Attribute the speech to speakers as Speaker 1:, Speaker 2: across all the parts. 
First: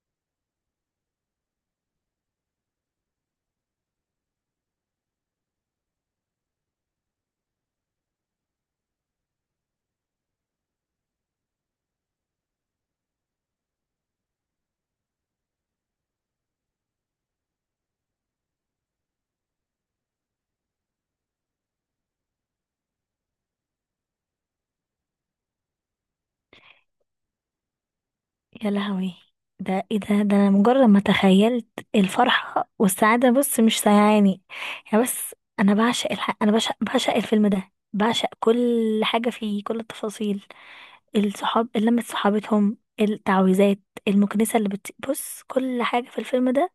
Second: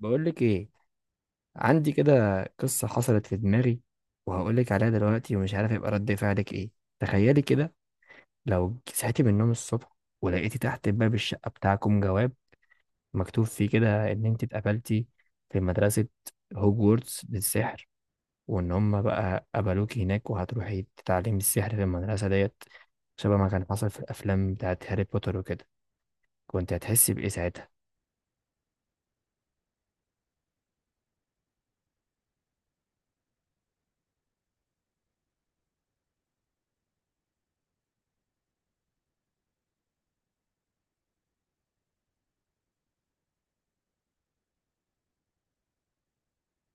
Speaker 1: بقول لك ايه؟ عندي كده قصة حصلت في دماغي، وهقول لك عليها دلوقتي، ومش عارف يبقى رد فعلك ايه. تخيلي كده، لو صحيتي من النوم الصبح ولقيتي تحت باب الشقة بتاعكم جواب مكتوب فيه كده ان انت اتقبلتي في مدرسة هوجورتس للسحر، وان هم بقى قبلوك هناك وهتروحي تتعلمي السحر في المدرسة ديت، شبه ما كان حصل في الافلام بتاعت هاري بوتر وكده. كنت هتحسي بايه ساعتها؟
Speaker 2: يا لهوي! ده ايه ده انا مجرد ما تخيلت الفرحة والسعادة، بص مش سايعاني. يعني بس انا بعشق الفيلم ده، بعشق كل حاجة فيه، كل التفاصيل. الصحاب، لمة صحابتهم، التعويذات، المكنسة اللي بص، كل حاجة في الفيلم ده.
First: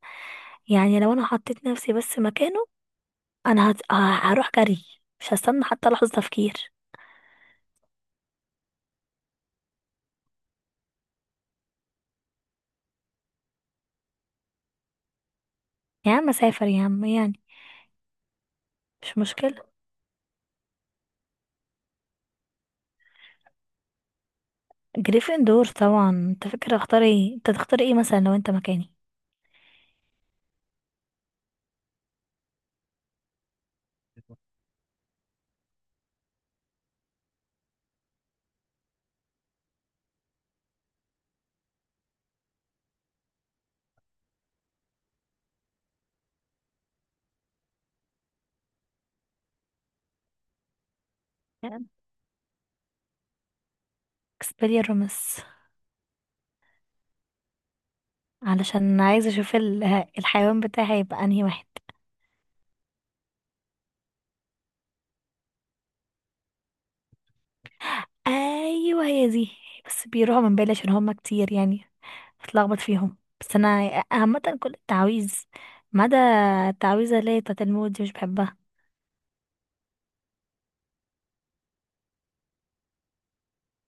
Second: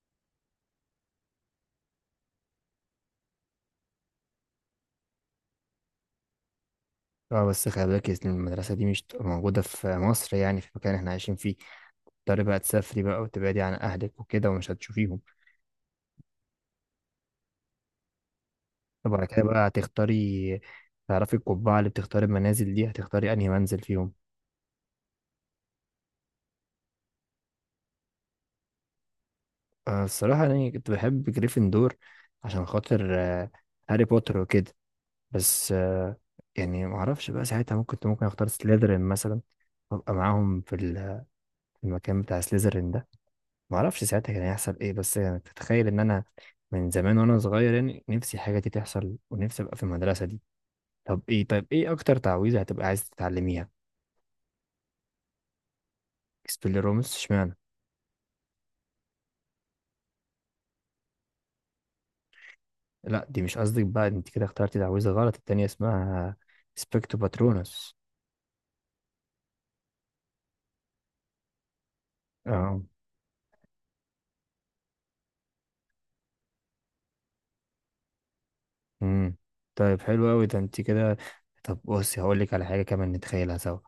Speaker 2: يعني لو انا حطيت نفسي بس مكانه، انا هت... ه- هروح جري، مش هستنى حتى لحظة تفكير.
Speaker 1: اه، بس خلي بالك إن المدرسة دي مش تبقى موجودة في مصر، يعني في المكان اللي احنا عايشين فيه. تضطري بقى تسافري بقى وتبعدي عن أهلك وكده ومش هتشوفيهم.
Speaker 2: يا عم سافر يا عم، يعني
Speaker 1: طب
Speaker 2: مش
Speaker 1: على كده بقى
Speaker 2: مشكلة.
Speaker 1: هتختاري. تعرفي القبعة اللي بتختاري المنازل دي، هتختاري أنهي منزل فيهم؟
Speaker 2: جريفندور طبعا. انت فاكر اختار ايه؟ انت تختار ايه مثلا لو انت مكاني؟
Speaker 1: الصراحة أنا كنت بحب جريفندور عشان خاطر هاري بوتر وكده. بس يعني معرفش بقى ساعتها، ممكن كنت ممكن أختار سليذرين مثلا، وأبقى معاهم في المكان بتاع سليذرين ده. معرفش ساعتها كان هيحصل إيه، بس يعني تتخيل إن أنا من زمان وأنا صغير، يعني نفسي حاجة دي تحصل ونفسي أبقى في المدرسة دي. طب ايه، طيب ايه اكتر تعويذة هتبقى عايز تتعلميها؟
Speaker 2: اكسبيليرمس،
Speaker 1: سبيليرومس اشمعنى؟
Speaker 2: علشان عايزه اشوف الحيوان بتاعي هيبقى انهي واحد.
Speaker 1: لا دي مش قصدك بقى، انت كده اخترتي تعويذة غلط، التانية اسمها سبيكتو باترونس.
Speaker 2: ايوه هي دي، بس بيروحوا من بالي عشان هما كتير يعني، بتلخبط
Speaker 1: اه.
Speaker 2: فيهم، بس انا عامه كل التعاويذ ما عدا التعويذه اللي هي بتاعت الموت دي، مش بحبها.
Speaker 1: امم طيب حلو قوي ده انت كده. طب بصي هقول لك على حاجة كمان نتخيلها سوا.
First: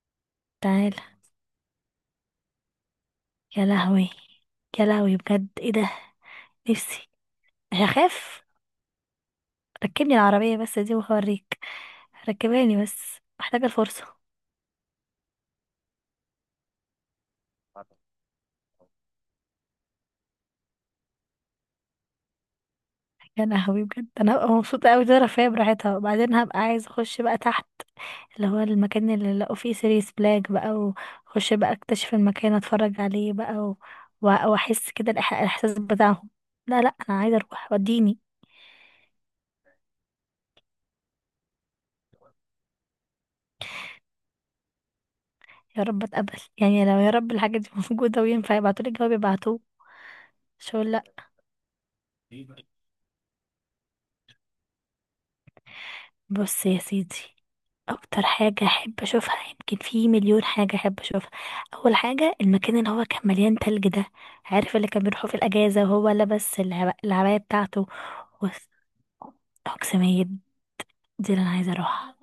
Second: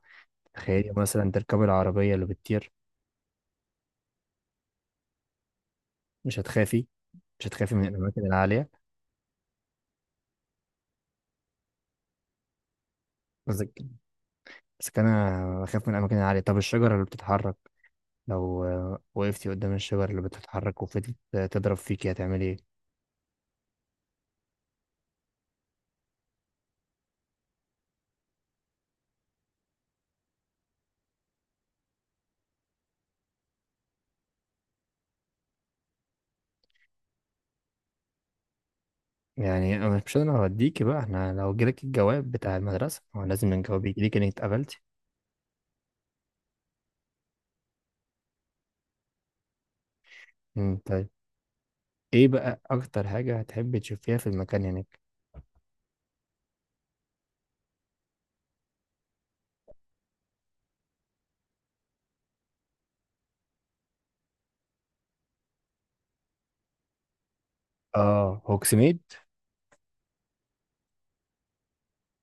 Speaker 1: تخيلي
Speaker 2: تعالى!
Speaker 1: مثلا تركبي العربية اللي بتطير.
Speaker 2: يا لهوي! يا لهوي، بجد ايه ده؟
Speaker 1: مش هتخافي؟
Speaker 2: نفسي.
Speaker 1: مش هتخافي من الأماكن
Speaker 2: هخاف.
Speaker 1: العالية؟
Speaker 2: ركبني العربيه بس دي وهوريك، ركباني بس محتاجه
Speaker 1: قصدك
Speaker 2: الفرصه.
Speaker 1: بس أنا أخاف من الأماكن العالية. طب الشجرة اللي بتتحرك، لو وقفتي قدام الشجرة اللي بتتحرك وفضلت تضرب فيكي، هتعملي إيه؟
Speaker 2: يا لهوي، بجد انا هبقى مبسوطه قوي، دي رفاهيه براحتها، وبعدين هبقى عايزه اخش بقى تحت، اللي هو المكان اللي لقوا فيه سيريس بلاك بقى، واخش بقى اكتشف المكان، اتفرج عليه بقى واحس كده الاحساس بتاعهم. لا، لا، انا عايزه اروح، وديني.
Speaker 1: يعني أنا مش، انا هوديكي بقى، احنا لو جالك الجواب بتاع المدرسة هو لازم نجاوب يجيلك انك اتقبلتي.
Speaker 2: يا رب اتقبل، يعني لو يا رب الحاجه دي موجوده وينفع يبعتولي الجواب يبعتوه، مش هقول لا.
Speaker 1: طيب، ايه بقى اكتر حاجة هتحبي تشوفيها في المكان هناك؟
Speaker 2: بص يا سيدي، اكتر حاجة احب اشوفها، يمكن في مليون حاجة احب اشوفها. اول حاجة المكان اللي هو كان مليان تلج ده، عارف اللي كان بيروحوا في الاجازة وهو لابس العباية بتاعته.
Speaker 1: اه
Speaker 2: وس-
Speaker 1: هوكسميد.
Speaker 2: اقسمية، دي اللي انا عايزة اروحها،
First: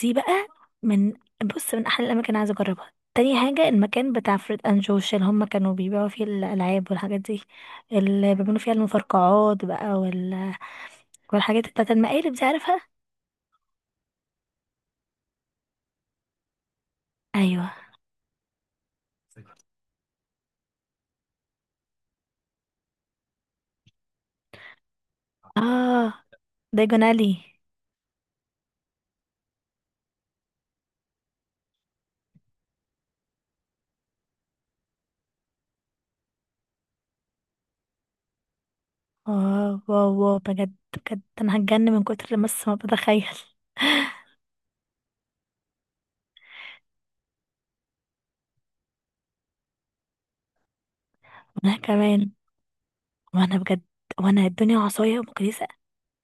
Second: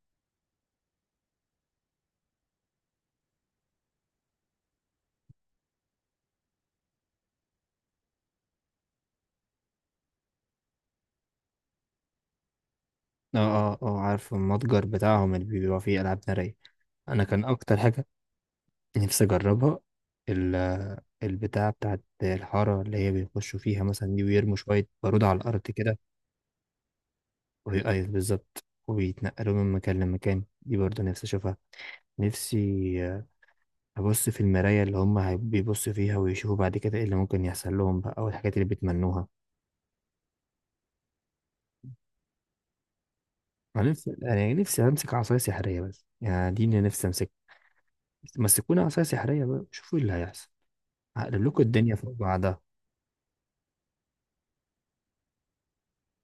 Speaker 2: دي بقى من، بص من احلى الاماكن اللي عايزة اجربها. تاني حاجة المكان بتاع فريد اند جوش، اللي هم كانوا بيبيعوا فيه الالعاب والحاجات دي، اللي بيعملوا فيها المفرقعات بقى والحاجات بتاعت المقالب دي، عارفها.
Speaker 1: اه، اه، اه عارف المتجر بتاعهم اللي بيبقى فيه العاب نارية. انا كان
Speaker 2: ايوه.
Speaker 1: اكتر حاجة نفسي اجربها، ال البتاع بتاعت الحارة اللي هي بيخشوا فيها مثلا دي، ويرموا شوية بارود على الأرض كده.
Speaker 2: اه، دايجون الي.
Speaker 1: وهي أيوة بالظبط، وبيتنقلوا من مكان لمكان، دي برضه نفسي أشوفها. نفسي هبص في المراية اللي هم بيبصوا فيها ويشوفوا بعد كده ايه اللي ممكن يحصل لهم بقى، او الحاجات اللي بيتمنوها.
Speaker 2: واو، واو، واو، بجد بجد انا هتجن من كتر بس ما بتخيل.
Speaker 1: انا نفسي، انا يعني نفسي امسك عصاية سحرية، بس يعني دي اللي نفسي امسك. مسكونا عصاية سحرية بقى شوفوا ايه اللي هيحصل، هقلب لكم
Speaker 2: وانا
Speaker 1: الدنيا فوق
Speaker 2: كمان،
Speaker 1: بعضها.
Speaker 2: وانا بجد، وانا الدنيا عصاية ومكنسة.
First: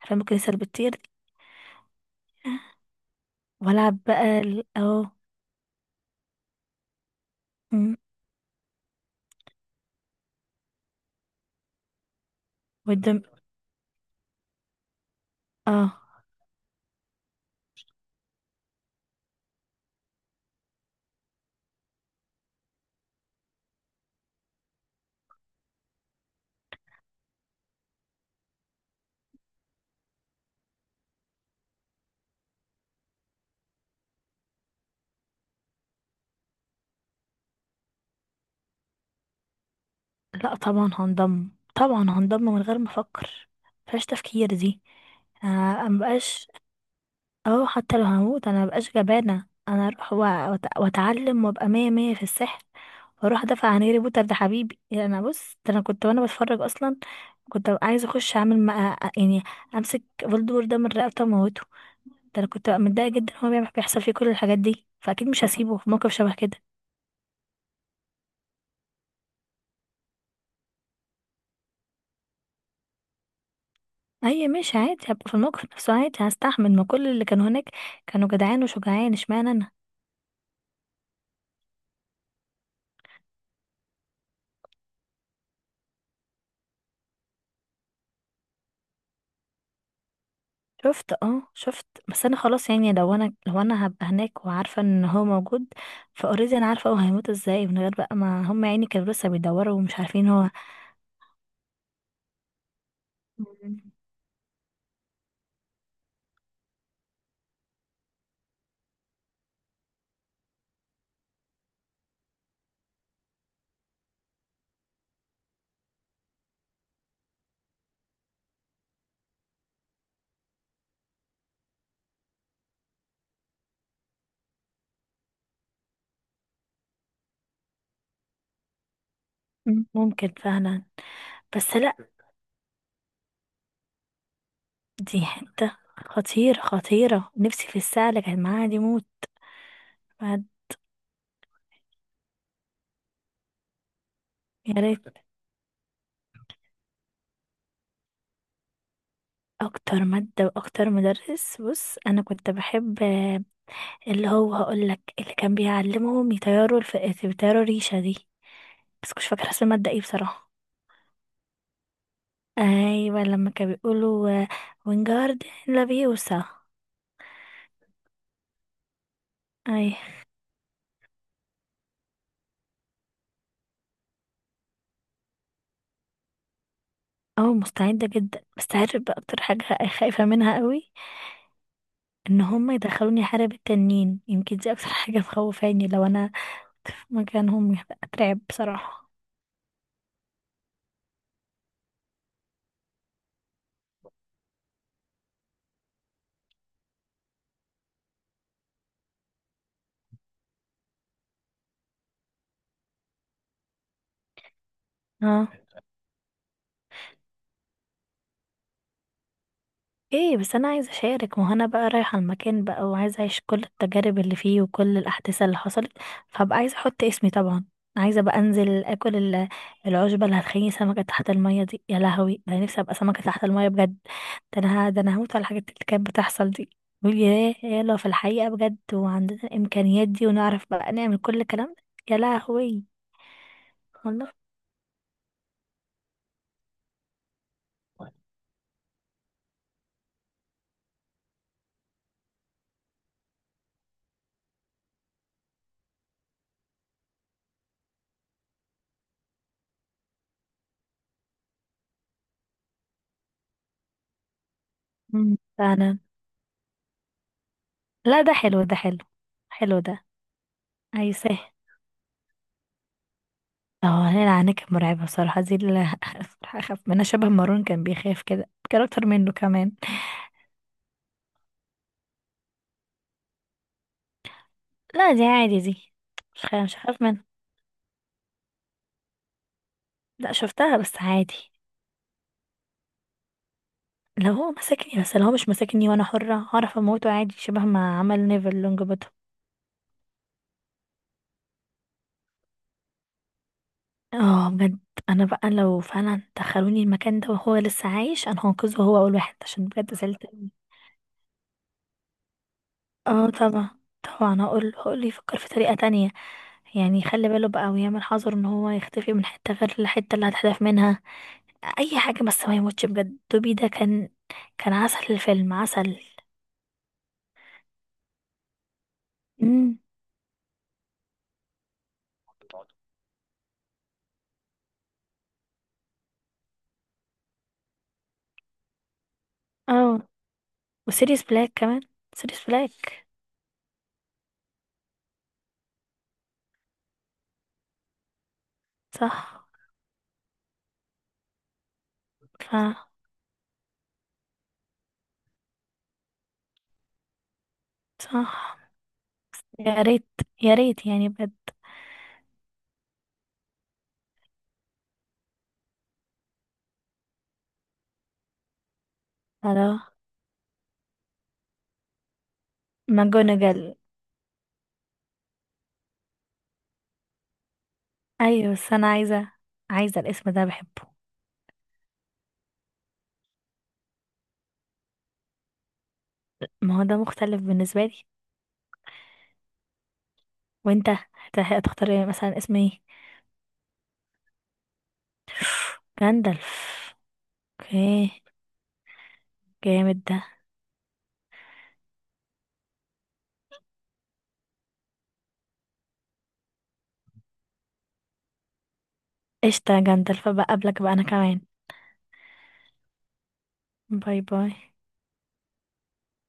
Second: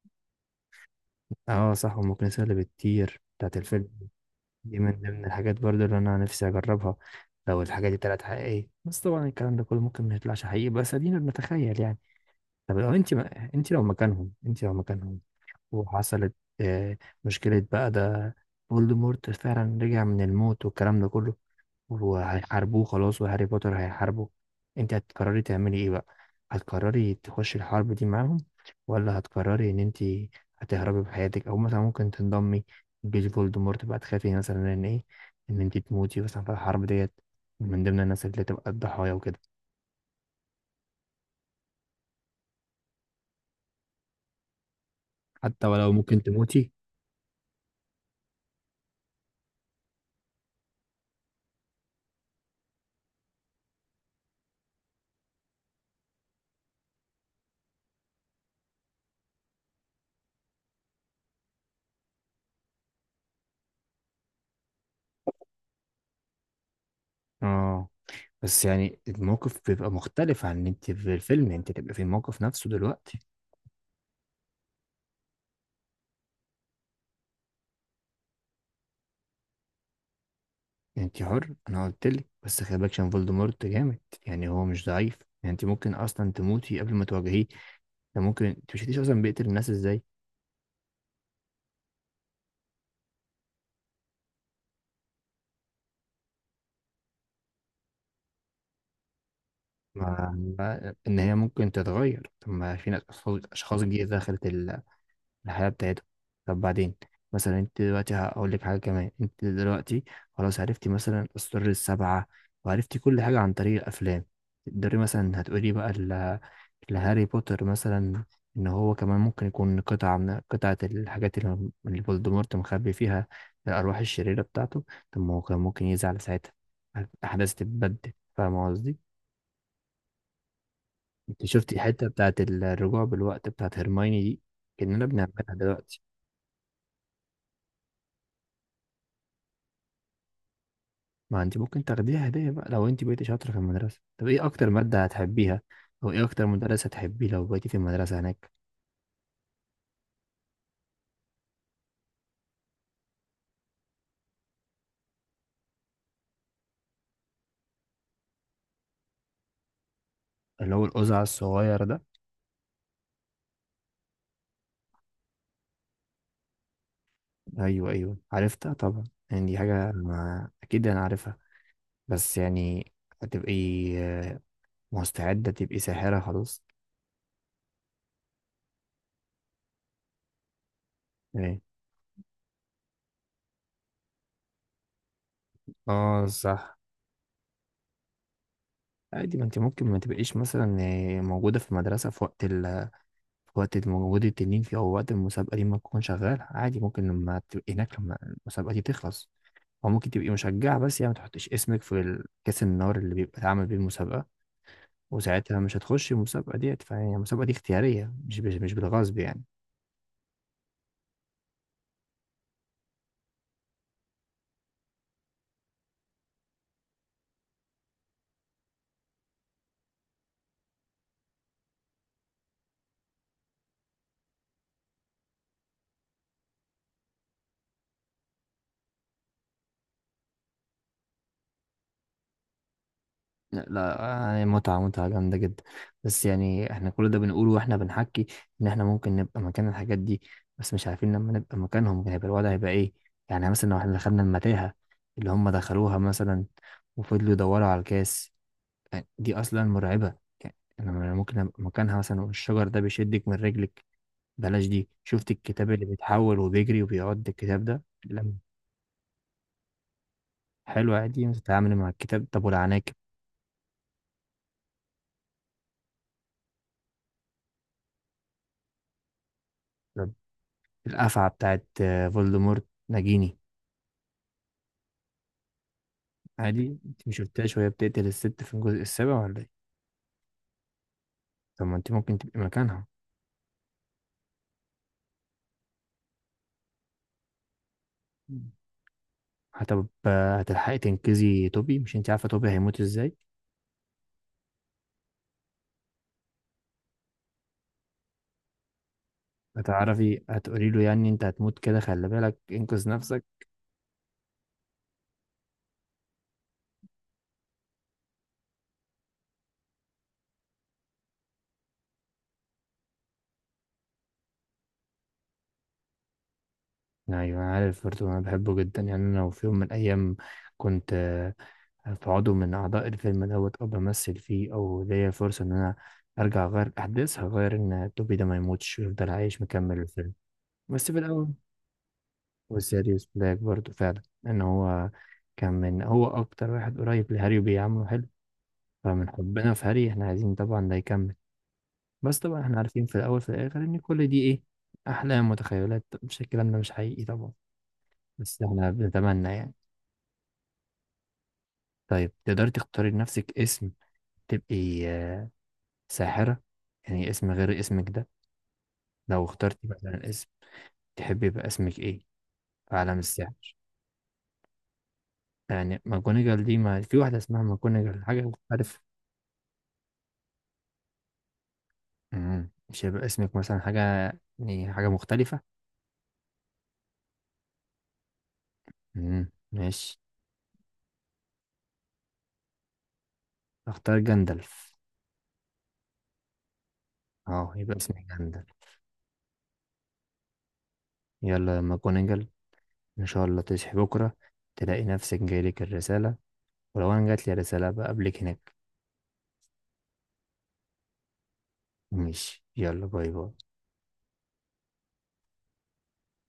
Speaker 2: عارفة المكنسة اللي بتطير دي،
Speaker 1: اه صح، والمكنسة اللي بتطير بتاعت الفيلم
Speaker 2: والعب بقى
Speaker 1: دي من
Speaker 2: اهو.
Speaker 1: ضمن الحاجات برضو اللي انا نفسي اجربها لو الحاجة دي
Speaker 2: مم.
Speaker 1: طلعت حقيقية. بس طبعا الكلام ده كله ممكن ما يطلعش حقيقي، بس ادينا بنتخيل يعني. طب لو انت
Speaker 2: والدم،
Speaker 1: ما... انت لو مكانهم،
Speaker 2: اه
Speaker 1: وحصلت آه، مشكلة بقى. ده فولدمورت فعلا رجع من الموت والكلام ده كله، وهيحاربوه خلاص وهاري بوتر هيحاربه، انت هتقرري تعملي ايه بقى؟ هتقرري تخشي الحرب دي معاهم، ولا هتقرري ان انت هتهربي بحياتك، او مثلا ممكن تنضمي لجيش فولدمورت بقى؟ تخافي مثلا ان ايه، ان انت تموتي مثلا في الحرب ديت، من ضمن الناس اللي تبقى الضحايا وكده؟
Speaker 2: لا، طبعا هنضم، طبعا هنضم من غير ما افكر، مفيهاش تفكير دي.
Speaker 1: حتى
Speaker 2: انا
Speaker 1: ولو ممكن
Speaker 2: مبقاش،
Speaker 1: تموتي.
Speaker 2: اه حتى لو هموت انا مبقاش جبانة، انا اروح واتعلم وابقى مية مية في السحر، واروح ادافع عن هاري بوتر، ده حبيبي يعني، انا بص، ده انا كنت وانا بتفرج اصلا كنت ببقى عايزة اخش اعمل مع، يعني امسك فولدور ده من رقبته واموته. ده انا كنت ببقى متضايقة جدا، هو بيحصل فيه كل الحاجات دي، فاكيد مش هسيبه في موقف شبه كده.
Speaker 1: اه، بس يعني الموقف بيبقى مختلف عن ان انت في الفيلم، انت تبقى في الموقف نفسه دلوقتي.
Speaker 2: اي ماشي عادي، هبقى في الموقف نفسه عادي، هستحمل ما كل اللي كانوا هناك، كانوا جدعان وشجعان، اشمعنى.
Speaker 1: يعني انت حر، انا قلت لك، بس خلي بالك عشان فولدمورت جامد يعني، هو مش ضعيف. يعني انت ممكن اصلا تموتي قبل ما تواجهيه. ده ممكن انت مش شفتيش اصلا بيقتل الناس ازاي؟
Speaker 2: شفت، اه، شفت، بس انا خلاص، يعني لو انا هبقى هناك وعارفه ان هو موجود، فاوريدي انا عارفه هو هيموت ازاي، من غير بقى ما هم يعني كانوا لسه بيدوروا ومش عارفين
Speaker 1: ما
Speaker 2: هو.
Speaker 1: ان هي ممكن تتغير. طب ما في ناس، اشخاص
Speaker 2: مم.
Speaker 1: أشخاص جديده دخلت الحياه بتاعتهم. طب بعدين مثلا، انت دلوقتي هقول لك حاجه كمان، انت دلوقتي خلاص عرفتي مثلا اسرار 7، وعرفتي كل حاجه عن طريق الافلام. تقدري مثلا، هتقولي بقى لهاري بوتر مثلا ان هو كمان ممكن يكون قطعة من قطعة الحاجات اللي فولدمورت مخبي فيها الأرواح الشريرة بتاعته. طب ما هو كان ممكن يزعل ساعتها، الأحداث تتبدل، فاهم قصدي؟
Speaker 2: ممكن فعلا،
Speaker 1: انت شفت
Speaker 2: بس لا،
Speaker 1: الحتة بتاعت الرجوع بالوقت بتاعت هرمايني دي؟ كأننا
Speaker 2: دي
Speaker 1: بنعملها
Speaker 2: حته
Speaker 1: دلوقتي.
Speaker 2: خطيره، خطيره، نفسي في الساعه اللي كانت معاها دي موت. بعد-
Speaker 1: ما انت ممكن تاخديها هدية بقى لو انت بقيتي شاطرة في المدرسة. طب ايه أكتر
Speaker 2: يا ريت.
Speaker 1: مادة هتحبيها؟ أو ايه أكتر مدرس هتحبيه لو بقيتي في المدرسة هناك؟
Speaker 2: اكتر ماده واكتر مدرس، بص انا كنت بحب اللي هو، هقول لك اللي كان بيعلمهم يطيروا يطيروا الريشه دي، بس مش فاكره اسم الماده ايه بصراحه.
Speaker 1: اللي هو القزع الصغير ده.
Speaker 2: ايوه، لما كانوا بيقولوا وينجارد لافيوسا.
Speaker 1: ايوه ايوه عرفتها طبعا، يعني دي
Speaker 2: اي.
Speaker 1: حاجه ما اكيد انا عارفها. بس يعني هتبقي آه، مستعده تبقي ساحره خلاص؟
Speaker 2: اه، مستعده جدا، بس عارف بقى اكتر حاجه خايفه منها قوي؟
Speaker 1: ايه؟
Speaker 2: ان هم يدخلوني حرب التنين، يمكن دي اكتر حاجه مخوفاني، لو
Speaker 1: اه
Speaker 2: انا
Speaker 1: صح.
Speaker 2: في مكانهم هبقى اترعب بصراحه.
Speaker 1: عادي ما انت ممكن ما تبقيش مثلا موجوده في المدرسه في وقت في وقت موجود التنين فيه، او وقت المسابقه دي ما تكون شغاله. عادي، ممكن لما تبقي هناك لما المسابقه دي تخلص، او ممكن تبقي مشجعه بس، يعني ما تحطيش اسمك في كاس النار اللي بيبقى اتعمل بيه المسابقه،
Speaker 2: اه،
Speaker 1: وساعتها مش هتخشي المسابقه ديت. فيعني المسابقه دي اختياريه، مش بالغصب يعني.
Speaker 2: ايه بس انا عايزه اشارك، وهنا بقى رايحه المكان بقى وعايزه اعيش كل التجارب اللي فيه وكل الاحداث اللي حصلت، فهبقى عايزه احط اسمي طبعا. عايزه بقى انزل اكل العشبه اللي هتخليني سمكه تحت الميه دي، يا لهوي ده انا نفسي ابقى سمكه تحت الميه بجد. ده انا هموت على الحاجات اللي كانت بتحصل دي، بقول ياه يا لو في الحقيقه بجد وعندنا الامكانيات دي ونعرف بقى نعمل كل الكلام ده، يا لهوي.
Speaker 1: لا
Speaker 2: والله.
Speaker 1: لا، متعة جامدة جدا. بس يعني احنا كل ده بنقوله واحنا بنحكي ان احنا ممكن نبقى مكان الحاجات دي، بس مش عارفين لما نبقى مكانهم هيبقى الوضع هيبقى ايه. يعني مثلا لو احنا دخلنا المتاهة اللي هم دخلوها مثلا وفضلوا يدوروا على الكاس، يعني دي اصلا مرعبة. يعني انا ممكن ابقى مكانها مثلا، والشجر ده بيشدك من رجلك. بلاش دي، شفت الكتاب اللي
Speaker 2: فانا.
Speaker 1: بيتحول وبيجري وبيعض، الكتاب ده
Speaker 2: لا ده
Speaker 1: لما،
Speaker 2: حلو، ده حلو، حلو ده،
Speaker 1: حلو، عادي
Speaker 2: عايزاه.
Speaker 1: تتعامل مع الكتاب. طب والعناكب؟
Speaker 2: اه، ليلى عنها كانت مرعبة بصراحة، دي اللي بصراحة أخاف منها شبه مارون كان بيخاف كده، كان أكتر منه كمان.
Speaker 1: طب القفعة بتاعت فولدمورت نجيني.
Speaker 2: لا، دي عادي دي، مش خايف، مش
Speaker 1: عادي،
Speaker 2: هخاف
Speaker 1: انت
Speaker 2: منها.
Speaker 1: مشفتهاش وهي بتقتل الست في الجزء السابع ولا ايه؟
Speaker 2: لا شفتها بس عادي.
Speaker 1: طب ما انت ممكن تبقي مكانها.
Speaker 2: لو هو مسكني، بس لو هو مش مسكني وأنا حرة هعرف أموته عادي شبه ما عمل نيفل لونج بوتوم.
Speaker 1: هتلحقي تنقذي توبي؟ مش انت عارفه توبي هيموت ازاي؟
Speaker 2: اه بجد. أنا بقى لو فعلا دخلوني المكان ده وهو لسه عايش أنا هنقذه هو أول واحد، عشان بجد
Speaker 1: هتعرفي،
Speaker 2: زعلت.
Speaker 1: هتقولي له يعني انت هتموت كده، خلي بالك انقذ نفسك.
Speaker 2: اه طبعا، طبعا هقول يفكر في طريقة تانية، يعني يخلي باله بقى ويعمل حذر ان هو يختفي من حتة غير الحتة اللي هتحذف منها، اي حاجة بس ما يموتش، بجد دوبي ده كان عسل، الفيلم عسل.
Speaker 1: ايوه انا عارف برضه، انا بحبه جدا يعني. انا لو في يوم من
Speaker 2: امم
Speaker 1: الايام كنت في عضو من اعضاء الفيلم دوت، او بمثل فيه، او ليا فرصه ان انا ارجع اغير الاحداث، هغير ان توبي ده ما يموتش ويفضل عايش مكمل
Speaker 2: اه،
Speaker 1: الفيلم. بس في
Speaker 2: وسيريس
Speaker 1: الاول،
Speaker 2: بلاك كمان، سيريس بلاك.
Speaker 1: وسيريوس بلاك برضو، فعلا ان هو كان من هو اكتر واحد قريب لهاري وبيعامله حلو، فمن
Speaker 2: صح.
Speaker 1: حبنا في هاري احنا عايزين طبعا ده يكمل. بس طبعا
Speaker 2: ف
Speaker 1: احنا عارفين في الاول في الاخر ان كل دي ايه، احلام وتخيلات، مش الكلام ده مش حقيقي طبعا. بس
Speaker 2: صح.
Speaker 1: احنا بنتمنى يعني.
Speaker 2: يا ريت، يا ريت يعني بجد.
Speaker 1: طيب تقدري تختاري لنفسك اسم تبقي ساحرة، يعني اسم غير اسمك ده، لو اخترتي
Speaker 2: هلا.
Speaker 1: مثلا اسم تحبي يبقى اسمك ايه في عالم السحر؟
Speaker 2: ماجونجل.
Speaker 1: يعني ماكونيجال، دي ما في واحدة اسمها ماكونيجال، حاجة
Speaker 2: ايوه بس
Speaker 1: مختلفة.
Speaker 2: انا عايزة الاسم ده بحبه.
Speaker 1: مم. مش هيبقى اسمك مثلا حاجة، يعني حاجة مختلفة.
Speaker 2: ما هو ده مختلف بالنسبة لي.
Speaker 1: مم. ماشي.
Speaker 2: وانت هتختار إيه؟ مثلا اسم ايه؟
Speaker 1: اختار جندلف.
Speaker 2: جندلف.
Speaker 1: اه، يبقى اسمك
Speaker 2: اوكي،
Speaker 1: جندلف.
Speaker 2: جامد ده.
Speaker 1: يلا يا ماكونيجل، ان شاء الله تصحي بكرة تلاقي نفسك جايلك الرسالة، ولو انا جاتلي الرسالة بقابلك هناك.
Speaker 2: قشطة يا جندلف، بقى قبلك بقى انا كمان.
Speaker 1: ماشي، يلا، باي باي.
Speaker 2: باي باي.